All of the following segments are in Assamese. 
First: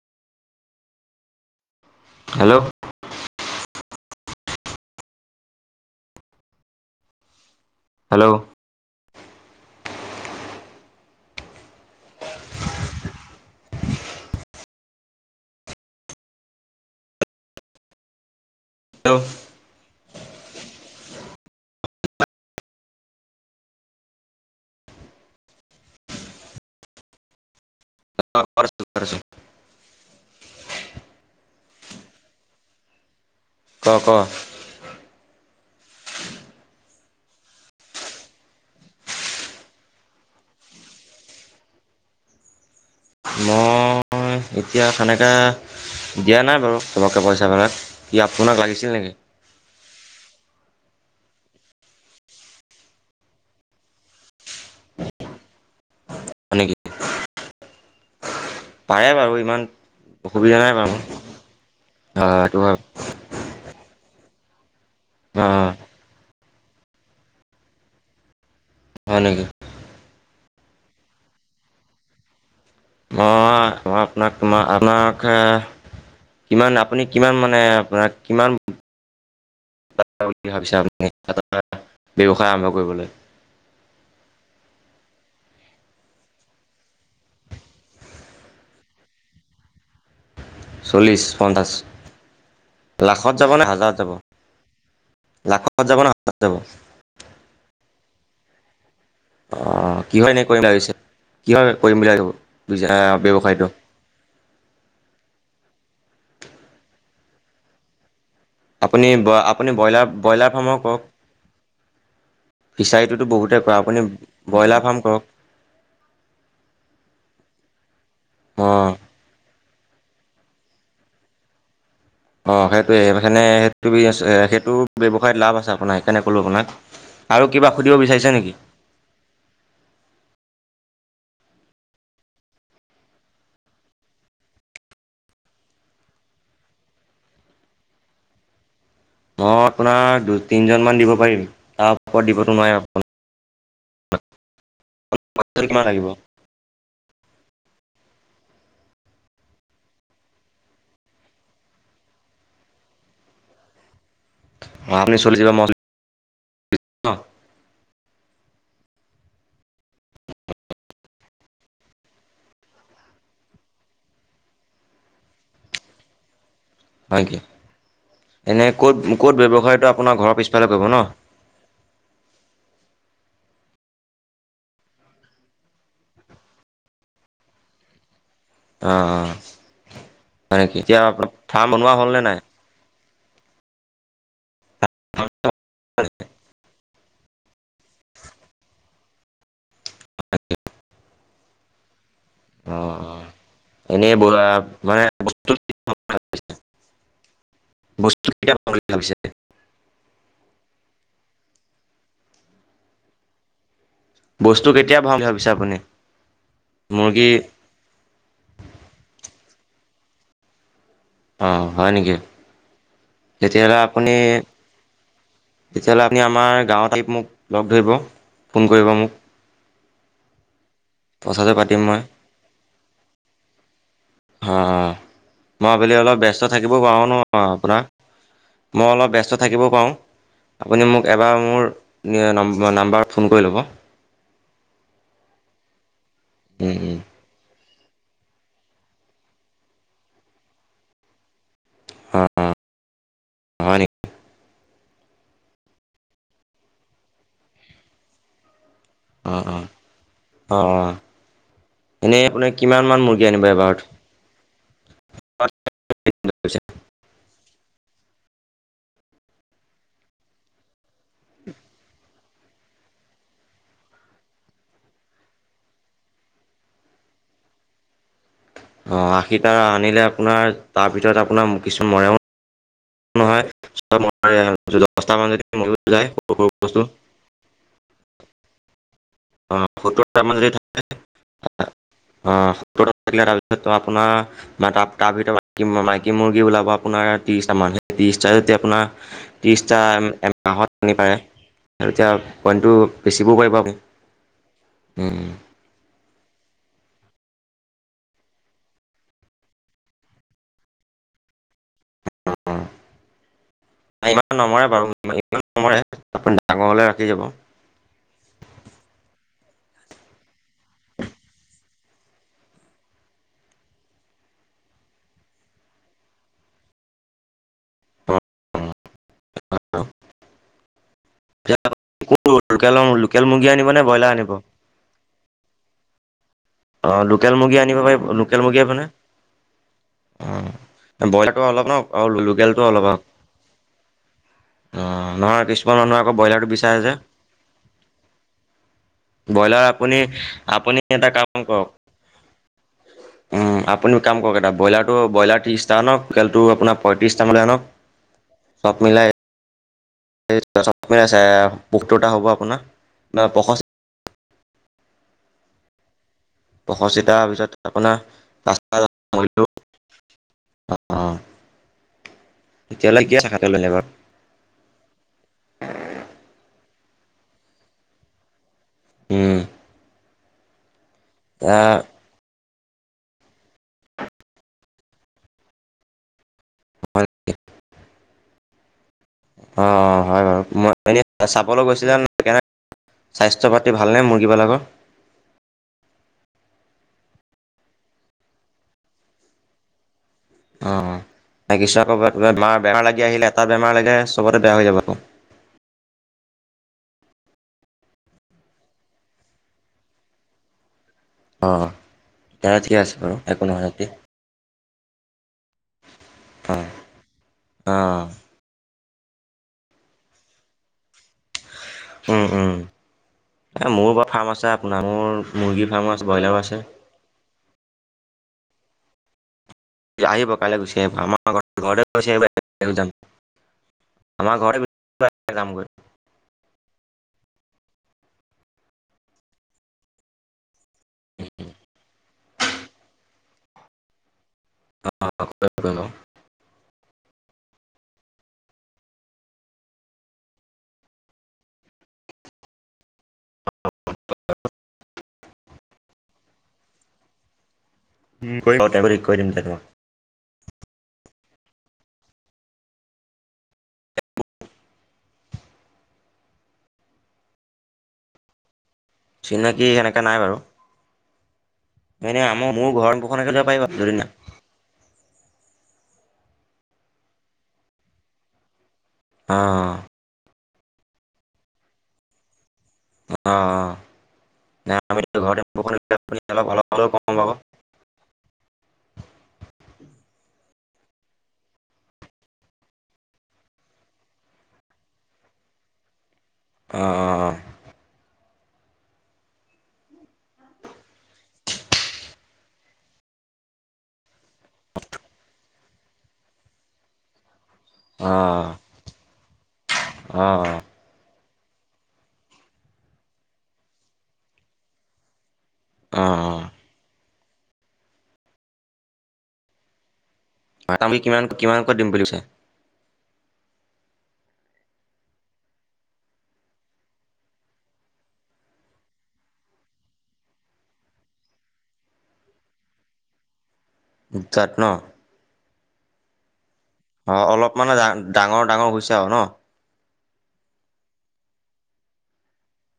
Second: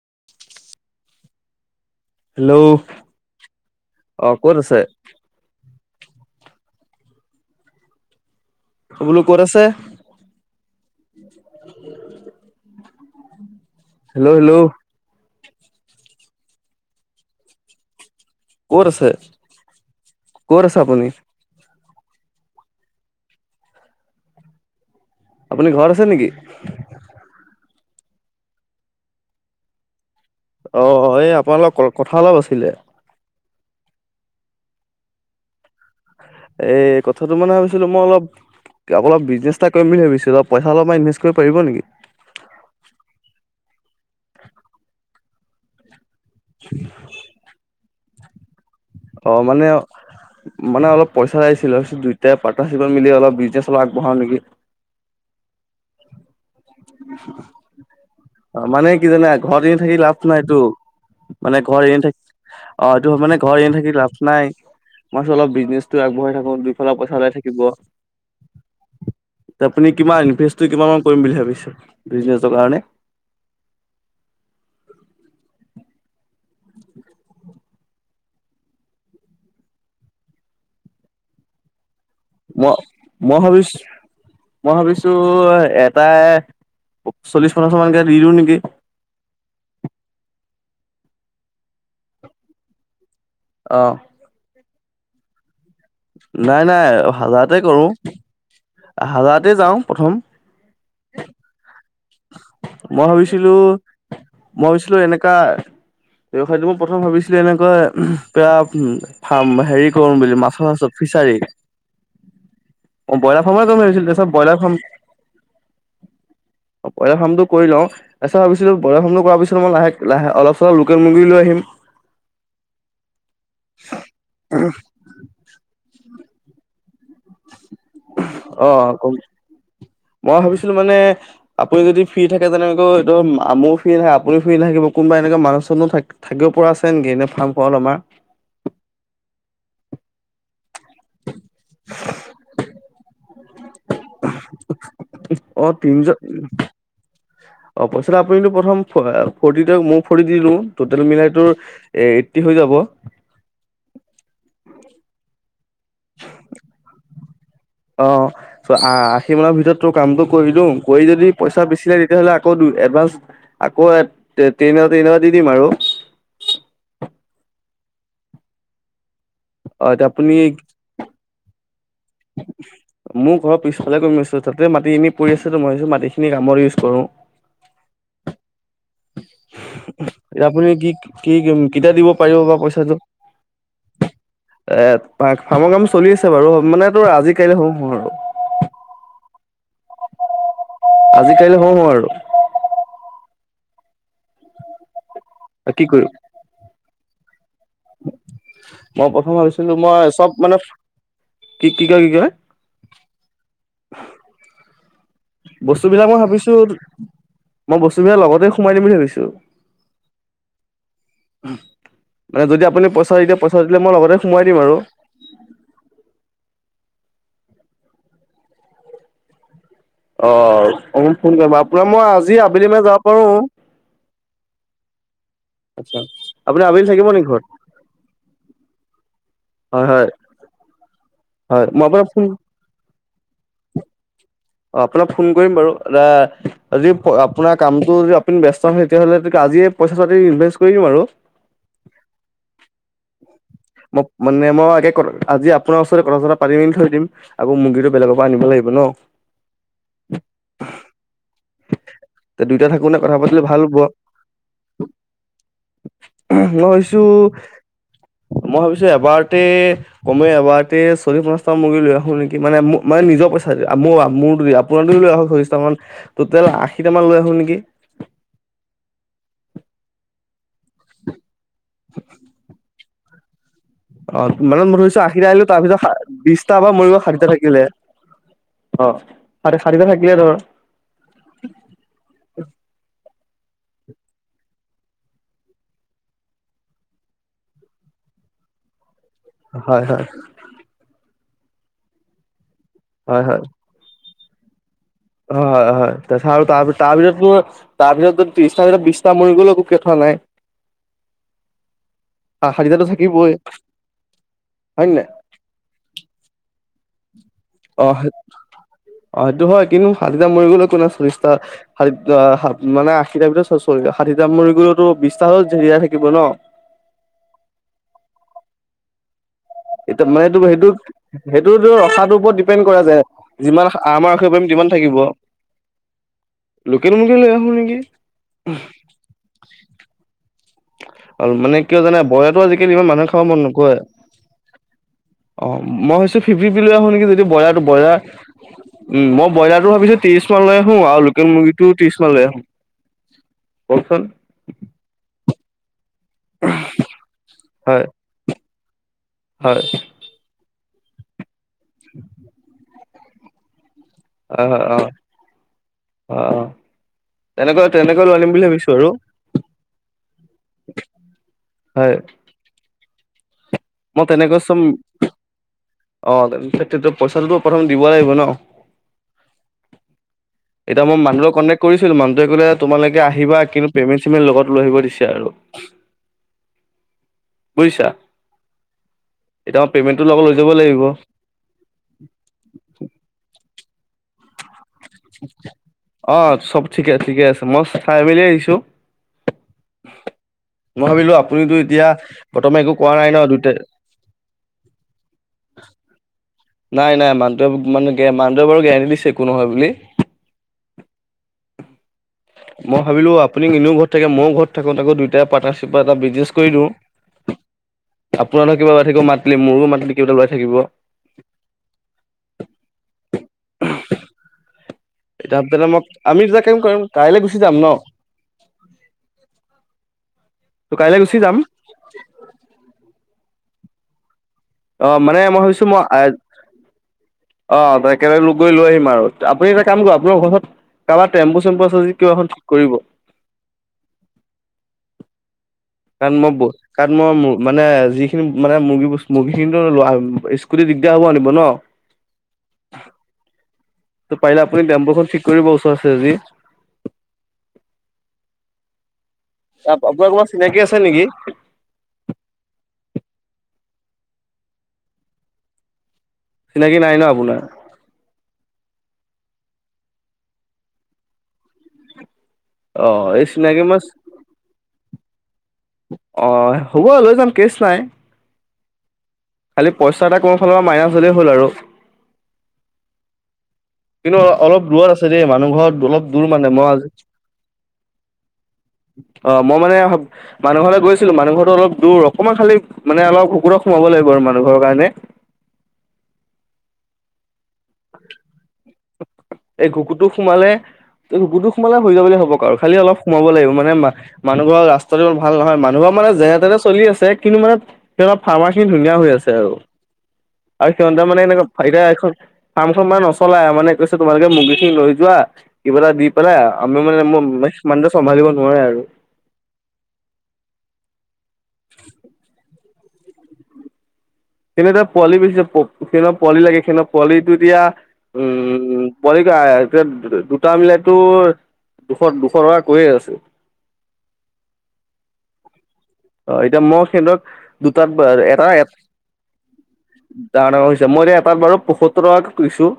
[inaudible] হেল্ল' অ' ক'ত আছে। হেল্ল'। বোলো ক'ত আছে। Hello'- hello. ক'ত আছে-ক'ত আছে আপুনি। আপুনি ঘৰত আছে নেকি। [unintelligible] অ', এই আপোনাৰ লগত কথা অলপ আছিলে। ক- ক। এ কথাটো মানে ভাবিছিলোঁ মই অলপ অলপ বিজনেছ এটা কৰিম বুলি ভাবিচিলো অলপ পইচা অলপমান ইনভেষ্ট কৰিব পাৰিব নেকি। মই এতিয়া সেনেকা দিয়া নাই বাৰু চবকে পইচাবিলাক। ই আপোনাক লাগিছে। অ', মানে মানে অলপ পইচা লাগিছিলে দুইটাই পাৰ্তনাৰ শ্বিপত মিলি অলপ বিজনেছ অলপ আগবঢ়াও নেকি। হয় নেকি [inaudible] অ', মানে কি পাৰে জানা বাৰু ইমান ঘৰত এনে থাকি লাভ অসুবিধা নাইটো নাই বাৰু হয় মানে ঘৰত এনে থাকি সেইটো হয় অ', এইটো মানে ঘৰ এনে থাকি লাভ নাই মই ভাবিছো অলপ অঁ বিজনেচটো আগবঢ়াই থাকো দুইফালে পইচা ওলাই থাকিব। হয় নেকি আপুনি কিমান ইনভেষ্ট কিমান মান কৰিম বুলি ভাবিছে বিজনেচৰ কাৰণে। মই -মই আপোনাক তোমাৰ আমাক হে কিমান আপুনি কিমান মানে আপোনাৰ কিমান [unintelligible] আৰম্ভ মই- কৰিবলৈ মই ভাবিছ মই ভাবিছো এটাই চল্লিছ পঞ্চাছ মানকে দি দিওঁ নেকি। চল্লিছ পঞ্চাছ, লাখত যাবনে অ হাজাৰত যাব। লাখত যাব নে হাজাৰত যাব নাই-নাই হাজাৰতে কৰো। হাজাৰতে যাওঁ অ', প্ৰথম। কিহৰ এনে কৰিম বুলি ভাবিছে? কিহৰ কৰিম বুলি ভাবিছে মই ব্যৱসায়টো? ভাবিছিলো- মই ভাবিছিলো এনেকা ব্যৱসায়টো মই প্ৰথম ভাবিছিলোঁ এনেকুৱা। আপুনি [unintelligible] ফাৰ্ম আপুনি হেৰি ব্ৰইলাৰ কৰোম বুলি ব্ৰইলাৰ মাছৰ ফাৰ্মৰ মাছত কৰক, ফিচাৰী। অ ফিচাৰীটোতো ব্ৰইলাৰ বহুতে ফৰ্মই কৰে, কমি আপুনি গছিল চব্ ব্ৰইলাৰ ফাৰ্ম কৰক। ফাৰ্ম ব্ৰইলাৰ ফাৰ্মটো কৰি লওঁ। তাৰ পিছত ভাবিছিলোঁ অ', ব্ৰইলা ফামটো কৰাৰ পিছত ই লাহে লাহে অলপ চলপ লোকেল মুৰ্গী লৈ আহিম। অ' সেইটোয়ে মানে সেইটো সেইটো ব্যৱসায়ত লাভ আছে আপোনাৰ তেনে ক'লো আপোনাক আৰু কিবা সুধিব বিচাৰিছে নেকি? অ' কম মই ভাবিছোঁ? কিন্তু মানে আপুনি যদি ফ্ৰী থাকে। তেনেকৈ ধৰক মইও ফ্ৰী আপুনি ফ্ৰী নাকিব কোনোবা এনেকুৱা মানুহ চুনুমন থাক থাকিব পৰা আছে নেকি এনেই ফাৰ্মখন আমাৰ মই আপোনাক দু তিনিজনমান দিব পাৰিম। তাৰ ওপৰত দিবতো নোৱাৰিম আপোনাক অ' কিমান লাগিব? তিনিজন অ' পইছাটো আপুনি কিন্তু প্ৰথম আ ফ্ৰৰ্টি দিয়ক মইও ফ্ৰৰ্টি দি দিওঁ টোটেল মিলাই টোৰ এইটটি হৈ যাব। যাব অ' আপুনি চল্লিছ হাজাৰ মইও চল্লিছ ন' অহ' তো আ আশী মানৰ ভিতৰত তোৰ কামটো কৰি দিওঁ কৰি যদি পইচা বেছি তেতিয়া হ'লে আকৌ দুই এডভান্স আকৌ ট্ৰেইন এটা ট্ৰেইন এটা দি দিম আৰু হয় কি এনে ক'ত ক'ত অ ব্যৱসায়টো এতিয়া আপোনাৰ আপুনি ঘৰৰ পিছফালে কৰিব ন? [unintelligible] মোৰ ঘৰৰ পিছফালে কৰিম আছোঁ তাতে মাটি এনে পৰি আছেতো মই ভাবিছোঁ মাটিখিনি কামত ইউজ কৰোঁ। আ এতিয়া আপুনি কি-কি বনোৱা কেতিয়া দিব হ'লনে পাৰিব নাই? বা পইচাটো? এ, ফা-ফাৰ্মৰ কাম চলি আছে বাৰু মানে তোৰ আজি কাইলে হওঁ, হওঁ আৰু। আজি, কাইলে হওঁ, হওঁ আৰু। অ', অ', এনেই [unintelligible] মানে বস্তু কি [unintelligible] বস্তু কেতিয়া পাম বুলি মই ভাবিছে? প্ৰথম ভাবিছিলোঁ মই চব মানে কি কি কা কিকলে? বস্তু কেইয়া বস্তু বিলাক মই ভাবিছো মুৰ্গী মই বস্তুবিলাক লগতে সোমাই দিম বুলি ভাবিছো। অ হয় নেকি মানে যদি আপুনি পইচা এতিয়া পইচা তেতিয়াহ'লে দিলে মই আপুনি লগতে সোমাই দিম আৰু তেতিয়াহ'লে আপুনি আমাৰ গাঁৱতাই মোক লগ ধৰিব ফোন কৰিব মোক? অ অ ফোন কথাটো কৰিম পাতিম আপোনাৰ মই আজি আবেলি মান যাব পাৰো। অ মই আবেলি আচ্ছা অলপ ব্যস্ত আপুনি থাকিব আবেলি পাৰোঁ ন নেকি ঘৰত আপোনাক? মই অলপ ব্যস্ত থাকিব হয় পাৰোঁ হয় আপুনি মোক এবাৰ হয় মোৰ মই আপোনাক ফোন নাম্বাৰত ফোন কৰি ল'ব। অ আপোনাক ফোন কৰিম বাৰু এা উম আজি উম আপোনাক কামটো যদি আপুনি ব্যস্ত নয় তেতিয়াহ'লে আজিয়ে পইচাটো ইনভেষ্ট কৰি দিম আৰু। অঁ অঁ হয় নেকি? মই মানে মই একে আজি আপোনাৰ ওচ প কথা চথা পাতি মেলি থৈ দিম আৌ মুৰ্গীটো বেলেগৰ পৰা আনিব লাগিব ন। অ অ অ অ এনে তে আপুনি দুইটা কিমান থাকোতে মান কথা মুৰ্গী পাতিলে আনিব ভাল হ'ব এবাৰত? মই ভাবিছো মই ভাবিছো এবাৰতে কমে এবাৰ চলি পঞ্চাটা মুৰগী লৈ আহো নেকি মানে নিজ পইচা দি মোৰ দ আপোনাৰোক লৈ আহ চল্লিশ টা মান। টেল আশীটামান লৈ আহো নেকি। অ আশীটা আনিলে আপোনাৰ তাৰ ভিতৰত আপোনাৰ কিছুমান মৰেম নহয়। অ তোমাৰত ম ধৰিছো দহটামান আশীটা যদি আহিলো মৰিও যায় তাৰপিছত সৰু সৰু বিশটা বস্তু মৰিব ষাঠিটা থাকিলে। [unintelligible] আৰু চাৰিটা থাকিলে ধৰ [unintelligible] সেত আপোনাৰ মতাব তাৰ ভিতৰত মাইকী মুৰ্গী ওলাব আপোনাৰ ত্ৰিশটা মান সেই ত্ৰিশটাই যে আপোনাৰ ত্ৰিছটা হয়, হয়, এমাহত কণী পাৰে আৰু এতিয়া কণীটো হয়, বেচিবও পাৰিব আপুনি। হয় হয় হয়। তেছা আৰু তাৰপিছত তাৰপিছত ত্ৰিছটা ভিতৰত বিশছটা মৰি গ'লো একো কে থোৱা নাই। [inaudible] আ ষাঠিটাটো থাকিবই ইমান নমৰে বাৰু হয় নাই? ইমান নমৰে আপুনি ডাঙৰ হ'লে ৰাখি যাব। অ। অ সেইটো হয় কিন্তু ষাঠিটা মৰি গলে একো নাই চল্লিশটা মানে [unintelligible] আশীটাৰ ভিতৰত চল্লি ষাঠিটা মৰি গলতো বিশটা জীয়াই থাকিব ন। এ মানে এইটো সেইটো সেইটোতো ৰখাটোৰ ওপৰত ডিপেণ্ড লোকেল কৰা যে লোকেল মুৰ্গী আনিব যিমান নে ব্ৰইলাৰ আনিব আমাৰসত পৰিম। কিমান থাকিব? অ লৈ লোকেল আহো মুৰ্গী নেকি? আনিব পাৰিব লোকেল মুৰ্গী অ পনে অ ব্ৰইলাৰটো মানে অলপ কিয় নক জানে আৰু ব্ৰইলাৰটো লোকেলটো আজিকালি ইমান অলপ আক মানুহে খাব মন নকৰে। আহ নহয় অ কিছুমান মই মানুহে আকৌ ভাবিছো ফিফটি ব্ৰইলাৰটো ফিফটি লৈ বিচাৰে আহো যে। নেকি যদি ব্ৰইলাৰটো ব্ৰইলাৰ উম মই ব্ৰইলাৰ ব্ৰইলাৰটো ভাবিছো আপুনি ত্ৰিশ মান লৈ আহো আপুনি আৰু এটা লোকেল কাব অন মুৰ্গীটো ত্ৰিশ মান লৈ আহো কৰক উ আপুনি কওকচোন কাম কৰক এটা ব্ৰইলাৰটো ব্ৰইলাৰ ত্ৰিছটা আনক লোকেলটো আপোনাৰ পয়ত্ৰিশটা মান লৈ আনক হয় চব মিলাই হয়। [unintelligible] চে পোকটোটা হ'ব আপোনাৰ বা পশচ অ', অ', অ'। অ', পষষ্ঠিটা পিছত তেনেকৈ আপোনাৰ তেনেকৈ লৈ আনিম বুলি ভাবিছো পাঁচটা আৰু। মৰিলেও অ হয়। তেতিয়াহ'লে কি আশা কৰিলে বাৰু মই তেনেকৈ চো অ তেয়া পইচাটোো প্ৰথম দিব লাগিব ন উম এতি মানুহক অ কটেক্ট কৰিছিলো মুহোৱে কলে তোমালোকে আহিবা কিু পেমেণ্ চমেট লগতৈ আহিব দিছে আৰু বুজিছা এতিয়া অ মই অ পেমেণ্টটো লগত হয় লৈ বাৰু যাব মই লাগিব এনে চাবলৈ গৈছিলোাস পাতচৰ পাতি ভালনেে মুৰ্গীা লগৰ অ চব ঠিকে ঠিকে আছে মই চাই মেলি আহিছো ন অ'। ভাবিলো আপুনিতো লাগিছে এতিয়া আকৌ বেমাৰ বৰ্তমান একো বেমাৰ কোৱা লাগি নাই ন আহিলে এটা দুট বেমাৰ লাগে চবতে বেয়া হৈ যাব আকৌ। [unintelligible] নাই নাই মানুহে মানে মানুহে বাৰু গেৰেণ্টি দিছে একো নহয় বুলি অ তেতিয়াহ'লে ঠিকে মই আছে ভাবিলো বাৰু একো আপুনি নহয় ইনেও যদি ঘৰত থাকে মই ঘৰত দুা থাকিব অ', অ', মাতিলে মোৰো মাতিলে কিবাটাওাই থাকিব উম উম এ মোৰোৰ ফাৰ্ম আছে আপোনাৰ মোৰ এতিয়া তেনে মুৰ্গী মই ফাৰ্মো আছে আমি ব্ৰইলাৰো তেতিয়া কাম আছে কৰিম কাইলৈ গুচি যাম ন আহিব কাইলৈ গুচি আহিব আমাৰ ঘ ঘৰতে গুি আহিব যাম আমাৰ ঘৰতে অ মানে মই ভাবিছো যামগৈ মই অ ত একেবগ লগ গৈ লৈ আহিম আৰু আপুনি এটা কাম কৰ আপোনাৰ ঘচৰত কাৰোবাৰ টেম্পু চেম্পু আছে যদি কিবা এখন ঠিক কৰিব অ কাৰণ মই কাৰণ মই মানে যিখিনি মানে মুৰ্গী মুৰ্গী খিনিতো ল স্কুটি দিগদাৰ হ'ব আনিব ন [unintelligible] ত পাৰিলে আপুনি ডেম্পুখন ঠিক কৰিব ওচৰত আছে আজি [unintelligible] আপোনাৰ অমান চিনাকি আছে নেকি চিনাকি নাই ন আপোনাৰ চিনাকি সেনেককা নাই বাৰু মানে আমাৰ মোৰ ঘৰ অ' এই মুখখন একেদ চিনাকি পাৰা মাছ যদি না অ হ'ব লৈ যাম কেচ নাই খালি অ', পইচা এটা কোনো ফালৰ পৰা মাইনাছ হ'লেই হ'ল আৰু অহ অ কিন্তু অলপ নাই দূৰত আমি আছে এতিয়া দেই ঘৰতে মানুহ বৰষুণ ঘৰত দিলে অলপ আপুনি দূৰ মানে মই অলপ আজ হ'লেও কম পাব। অ মই মানে মানুহ লগ গৈছিলো মানুহৰৰত অল দৰ অকণমান খালি মানে অলপ শুকুৰত সোমাব লাগিব আৰু মানু ঘৰৰ কাৰণে [unintelligible] অ অ অ এই ঘুকুটো সোমালে ুতো সোমালে হৈ যাব বুলি হ'বক আৰু খি অলপ সোমাব লাগিব মানে মানুহ ঘৰ ৰাস্তাটো ভাল নহয় মানুহক মানে যেনে তেনে চলি আছে কিন্তু মানে অ', সিলপ অ', ফাৰ্মাখিনি ধুনীয়া হৈ আছে আৰু অ', আৰু সিহঁতে মানে এনেকুৱা এতিয়া এখন ফাৰ্ম খ মানে নচলা মানে কৈছে তোমালোকে মুৰ্গী খিনি লৈ যোৱা কিবা এটা অ', দি পেলা অ', আমি মানে সিমানটো চম্ভালিব নোৱাৰে আৰু হয় তামি কিমান কিমান ক দিম বুলি কৈছে সনেৰে পোৱালি বেছি সেই পোৱালি লাগে সেই পোৱালিটো এতিয়া উম পোৱালি এতিয়া দুটা মিলাইো দুশ দুশ টকা কৈয়ে আছো মুচাত ন অ এতিয়া মই সিহঁ অ', ধৰক অলপ মানে দুটাত ডাঙৰ এটা এ ডাঙৰ হৈছে আৰু ন অ'। ডা-ডাঙৰ হৈছে, মই এতিয়া এটাত বাৰু পয়সত্তৰ টকাকে কৰিছোঁ।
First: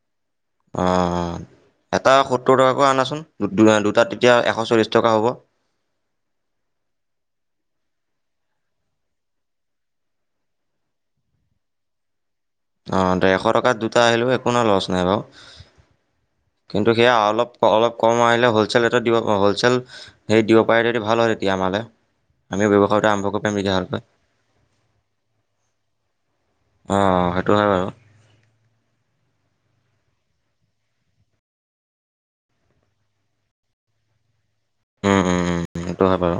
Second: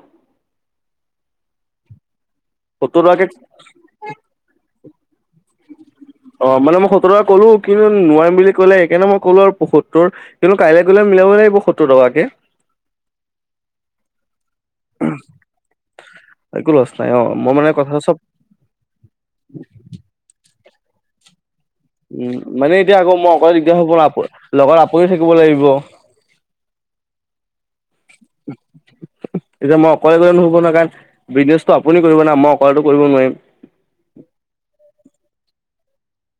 অহ'। এটা সত্তৰ টকাকৈ আনাচোন, দুটাত তেতিয়া এশ চল্লিশ টকা হ'ব। অহ' মানে মই সত্তৰ কৰো কিন্তু নোৱাৰিম বুলি ক'লে সেইকাৰণে মই ক'লো আৰু পসত্তৰ, কিন্তু কাইলৈ ক'লে মিলাব লাগিব সত্তৰ টকাকে। অহ' ডেৰশ টকাত দুটা আহিলোঁ একো লছ নাই বাৰু। একো লছ কিন্তু নাই সেয়া অ মই অলপ মানে অলপ কথাটো চব কম আহিলে হলচেল ৰেটত দিব অহ, হলচেল হেৰিত দিব। পাৰিলেতো ভাল হয়। তেতিয়া আমালে উম' আমি মানে এতিয়া ব্যৱসায়টো আকৌ আৰম্ভ মই কৰিব পাৰিম অকলে তেতিয়া দিগদাৰ হ'ব ভালকৈ ন, লগত আপুনি থাকিব লাগিব। অহ' সেইটো হয় বাৰু। [unintelligible] এতিয়া মই অকলে কৰিলে নহ'ব নহয় কাৰণ বিজনেচটো আপুনি কৰিব না, মই অকলেতো কৰিব নোৱাৰিম। [unintelligible] উম, উম, উম' সেইটো হয় বাৰু।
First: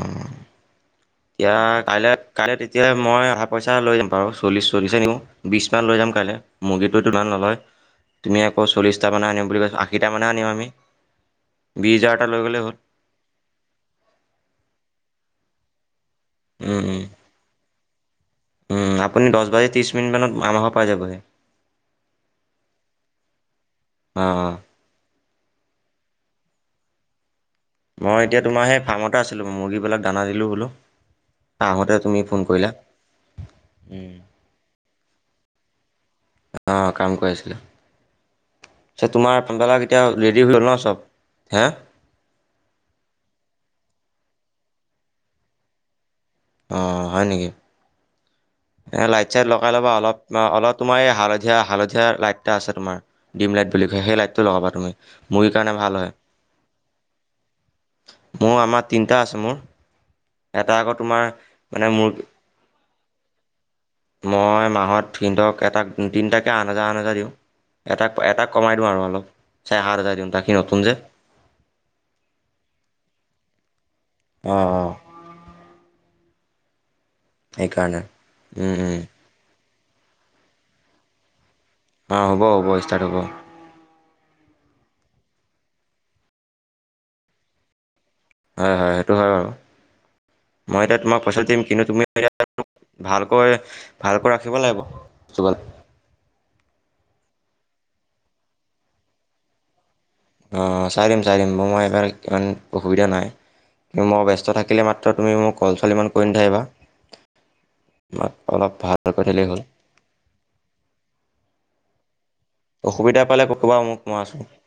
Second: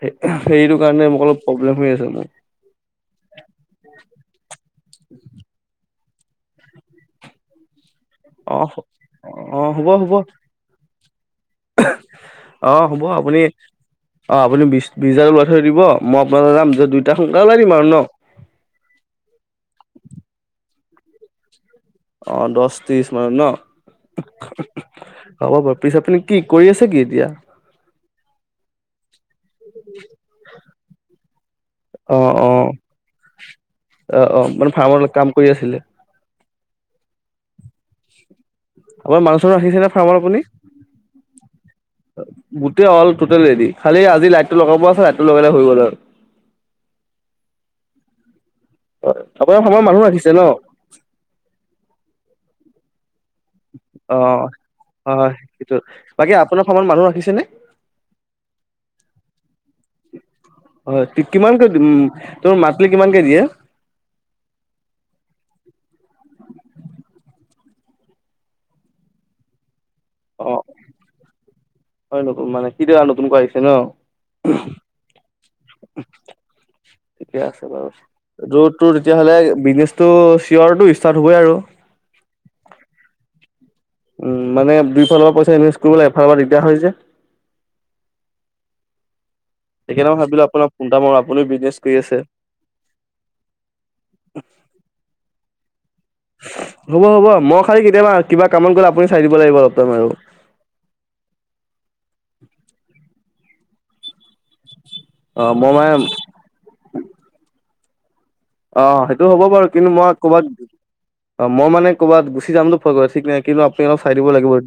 সে-সেইটো কাৰণে। অলপ এতিয়া প্ৰব্লেম হৈ আছে কাইলে, মোৰ কাইলে তেতিয়া মই অধা পইচা লৈ যাম বাৰু, চল্লিশ চল্লিশ নিনিওঁ বিশ মান লৈ যাম। পাইলে মুৰ্গীটোত ইমান নলয়। তুমি অ আকৌ চলিটা মানে আনিম বুলি কৈছা, আশীটা মান হে আনিম আমি। বিছ হাজাৰ এটা লৈ গ'লেই হ'ল অহ' হ'ব আপুনি অহ, আপুনি বিশ বিশ হাজাৰ ল থৈ দিব মই আপোনালে যাম উম যে উম দুইটা সোনকাল ওলাই দিম আৰু ন। উম' আপুনি দহ বাজি ত্ৰিশ মিনিট মানত আমাহৰ ঘৰৰ পাই যাবহি। অহ' দহ ত্ৰিশ মানত ন। অঁ অঁ হ'ব বাৰু পিছ, আপুনি কি কৰি আছে কি এতিয়া। মই এতিয়া তোমাৰ সেই ফাৰ্মতে আছিলো মুৰ্গীবিলাক দানা দিলো বোলো। আহোঁতে তুমি অহ', ফোন কৰিলা অহ'। অহ', অহ' মানে ফাৰ্মৰ কাম কৰি আছিলে। অহ' কাম কৰি আছিলো। পিছে আপোনাৰ তোমাৰ মানুহ চানুহ পাবালা ৰাখিছেনে এতিয়া ফাৰ্মত আপুনি ৰেডি হৈ গ'ল ন চব। হে গোটেই অল টোটেল ৰেদি। খালি আজি লাইটটো লগাব পৰা আছে, লাইটটো লগালে হৈ গ'ল আৰু। অহ' হয় নেকি? এ আৰু লাইট চাইট আপোনাৰ লগাই ফাৰ্মত ল'বা মানুহ অলপ, ৰাখিছে ন অলপ তোমাৰ এই হালধীয়া হালধীয়া লাইট এটা আছে তোমাৰ। ডিম লাইট বুলি কয়, সেই অ লাইটটো লগাবা তুমি হয় হয় মুগীৰ কাৰণে সেইটো ভাল হয়। বাকী আপোনাৰ ফাৰ্মত মানুহ ৰাখিছে নে মোৰ আমাৰ তিনিটা আছে মোৰ, এটা আগত তোমাৰ মানে মোৰ সি কিমানকে দিয়ে। মই মাহত সিহঁতক এটাক তিনটাকে আঠ হাজাৰ, আঠ হাজাৰ দিওঁ। এটাক এটা কমাই দিওঁ আৰু অলপ, চাৰে সাত হাজাৰ দিওঁ অ সি নতুন যে। হয় নতুন মানে কিতা নতুন কৰা আহিছে ন। অঁ অঁ [unintelligible] থিকে আছে বাৰু। সেইকাৰণে এইটো উম উম তোৰ তেতিয়াহ'লে বিজনেচটো চিয়ৰটো ষ্টাৰ্ট হ'বই আৰু। অহ' হ'ব হ'ব। ষ্টাৰ্ট হ'ব। উম' মানে দুইফালৰ পৰা পইচা ইনভেষ্ট কৰিবলৈ এফালৰ পৰা দিগদাৰ হয় যে। হয় হয় সেইটো হয় বাৰু। সেইকাৰণে মই ভাবিলো আপোনাৰ মই ফোন এতিয়া এটা কৰো, তোমাক পইচা আপুনি দিম কিন্তু বিজনেছ কৰি তুমি আছে। এতিয়া ভালকৈ ভালকৈ ৰাখিব লাগিব। [unintelligible] হ'ব হ'ব মই খালী কেতিয়াবা কিবা কামত গ'লে আপুনি চাই দিব লাগিব অলপ টাইম আৰু। অঁ চাই দিম চাই দিম মোৰ মই এইবাৰ ইমান অসুবিধা নাই মই ব্যস্ত থাকিলে মাত্ৰ তুমি অ মোক মই কলচল ইমান মানে কৰি নেথাকিবা। আমাক অলপ ভাল কৰি দিলেই হ'ল। কবাত, মই মানে কৰ'বাত গুচি [unintelligible] অসুবিধা ঠিক নাই পালে কিন্তু ক'বা আপুনি অলপ মোক চাই মই দিব আছোঁ লাগিবই।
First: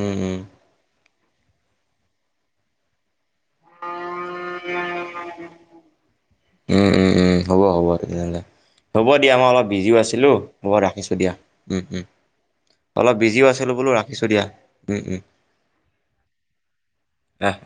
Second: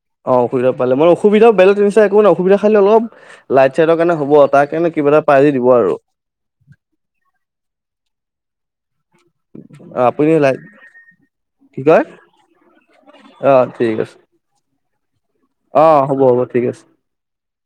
উম অহ, এতিয়া অসুবিধা পালে মই অ সুবিধা বেলেগ তেনেকা একো নাই, অসবিধা খালি অলপ লাইট চাইটৰ কাৰণে হ'ব, তাৰ কাৰণে কিবা এটা পাৰি দিব আৰু। উম উম উম উম হ'ব হ'ব তেতিয়া হ'লে। হ'ব দিয়া মই অলপ বিজিও অ আপুনি আছিলোঁ লাইট হব ৰাখিছোঁ দিয়া কি উম কয় উম অলপ বিজিও অ আছিলো বোলো ঠিক আছে ৰাখিছো দিয়া উম উম অ হ'ব হ'ব ঠিক আছে ৰাখ